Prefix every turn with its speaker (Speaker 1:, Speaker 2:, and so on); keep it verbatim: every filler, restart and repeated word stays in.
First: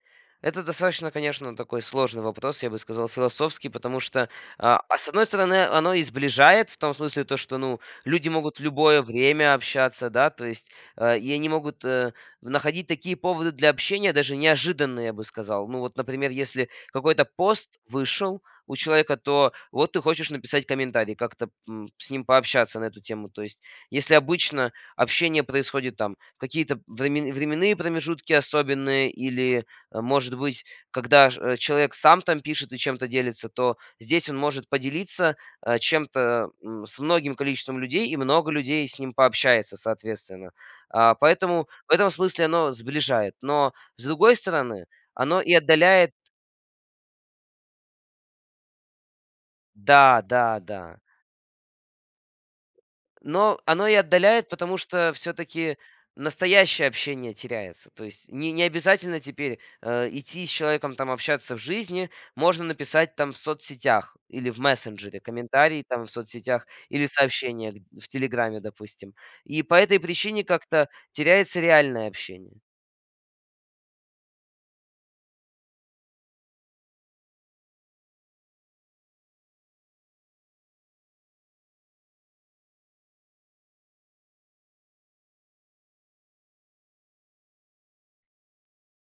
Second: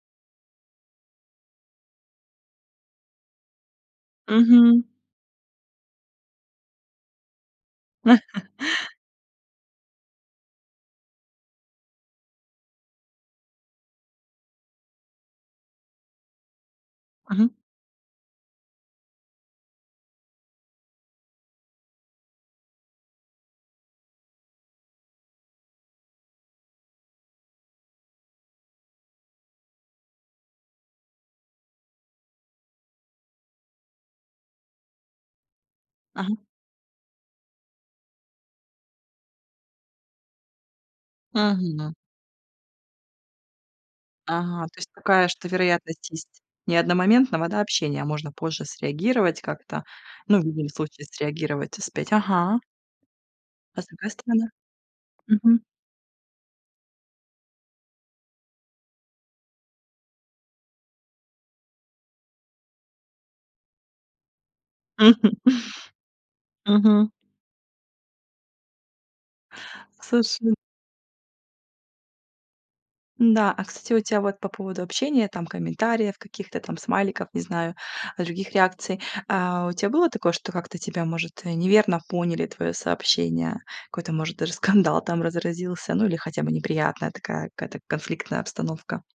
Speaker 1: Это достаточно, конечно, такой сложный вопрос, я бы сказал философский, потому что, а,
Speaker 2: Мгм.
Speaker 1: а с одной стороны, оно и сближает, в том смысле то, что ну люди могут в любое время общаться, да, то есть, а, и они могут, э, находить такие поводы для общения даже неожиданные, я бы сказал. Ну, вот, например, если какой-то
Speaker 2: Мгм.
Speaker 1: пост вышел у человека, то вот ты хочешь написать комментарий, как-то п м, с ним пообщаться на эту тему. То есть если обычно общение происходит там какие-то времен временные промежутки особенные или, э, может быть когда ж человек сам там пишет и чем-то делится, то здесь он может поделиться, а,
Speaker 2: Ага.
Speaker 1: чем-то, м, с многим количеством людей и много людей с ним пообщается соответственно. А поэтому в
Speaker 2: Мгм.
Speaker 1: этом смысле оно сближает, но с другой
Speaker 2: Ага, то
Speaker 1: стороны,
Speaker 2: есть такая,
Speaker 1: оно
Speaker 2: что
Speaker 1: и
Speaker 2: вероятность
Speaker 1: отдаляет
Speaker 2: есть не одномоментного, да, общения, а можно позже среагировать как-то,
Speaker 1: Да,
Speaker 2: ну в
Speaker 1: да,
Speaker 2: любом
Speaker 1: да.
Speaker 2: случае среагировать успеть. Ага.
Speaker 1: Но
Speaker 2: А с
Speaker 1: оно и
Speaker 2: другой стороны?
Speaker 1: отдаляет, потому что
Speaker 2: Мгм.
Speaker 1: всё-таки настоящее общение теряется. То есть ни не обязательно теперь, э, идти с человеком, там, общаться в жизни. Можно написать там в соцсетях или в мессенджере
Speaker 2: Мгм.
Speaker 1: комментарии там в соцсетях или
Speaker 2: Мгм.
Speaker 1: сообщения гд в телеграме, допустим. И по этой причине
Speaker 2: Слушай
Speaker 1: как-то теряется реальное общение.
Speaker 2: М-да, а кстати у тя вот по поводу общения, там комментариев, каких-то там смайликов, не знаю, других реакций. А у тя было такое, что как-то тебя может, э, неверно поняли твоё сообщение, какой-то может даже скандал там разразился, ну или хотя бы неприятная такая какая-то конфликтная обстановка?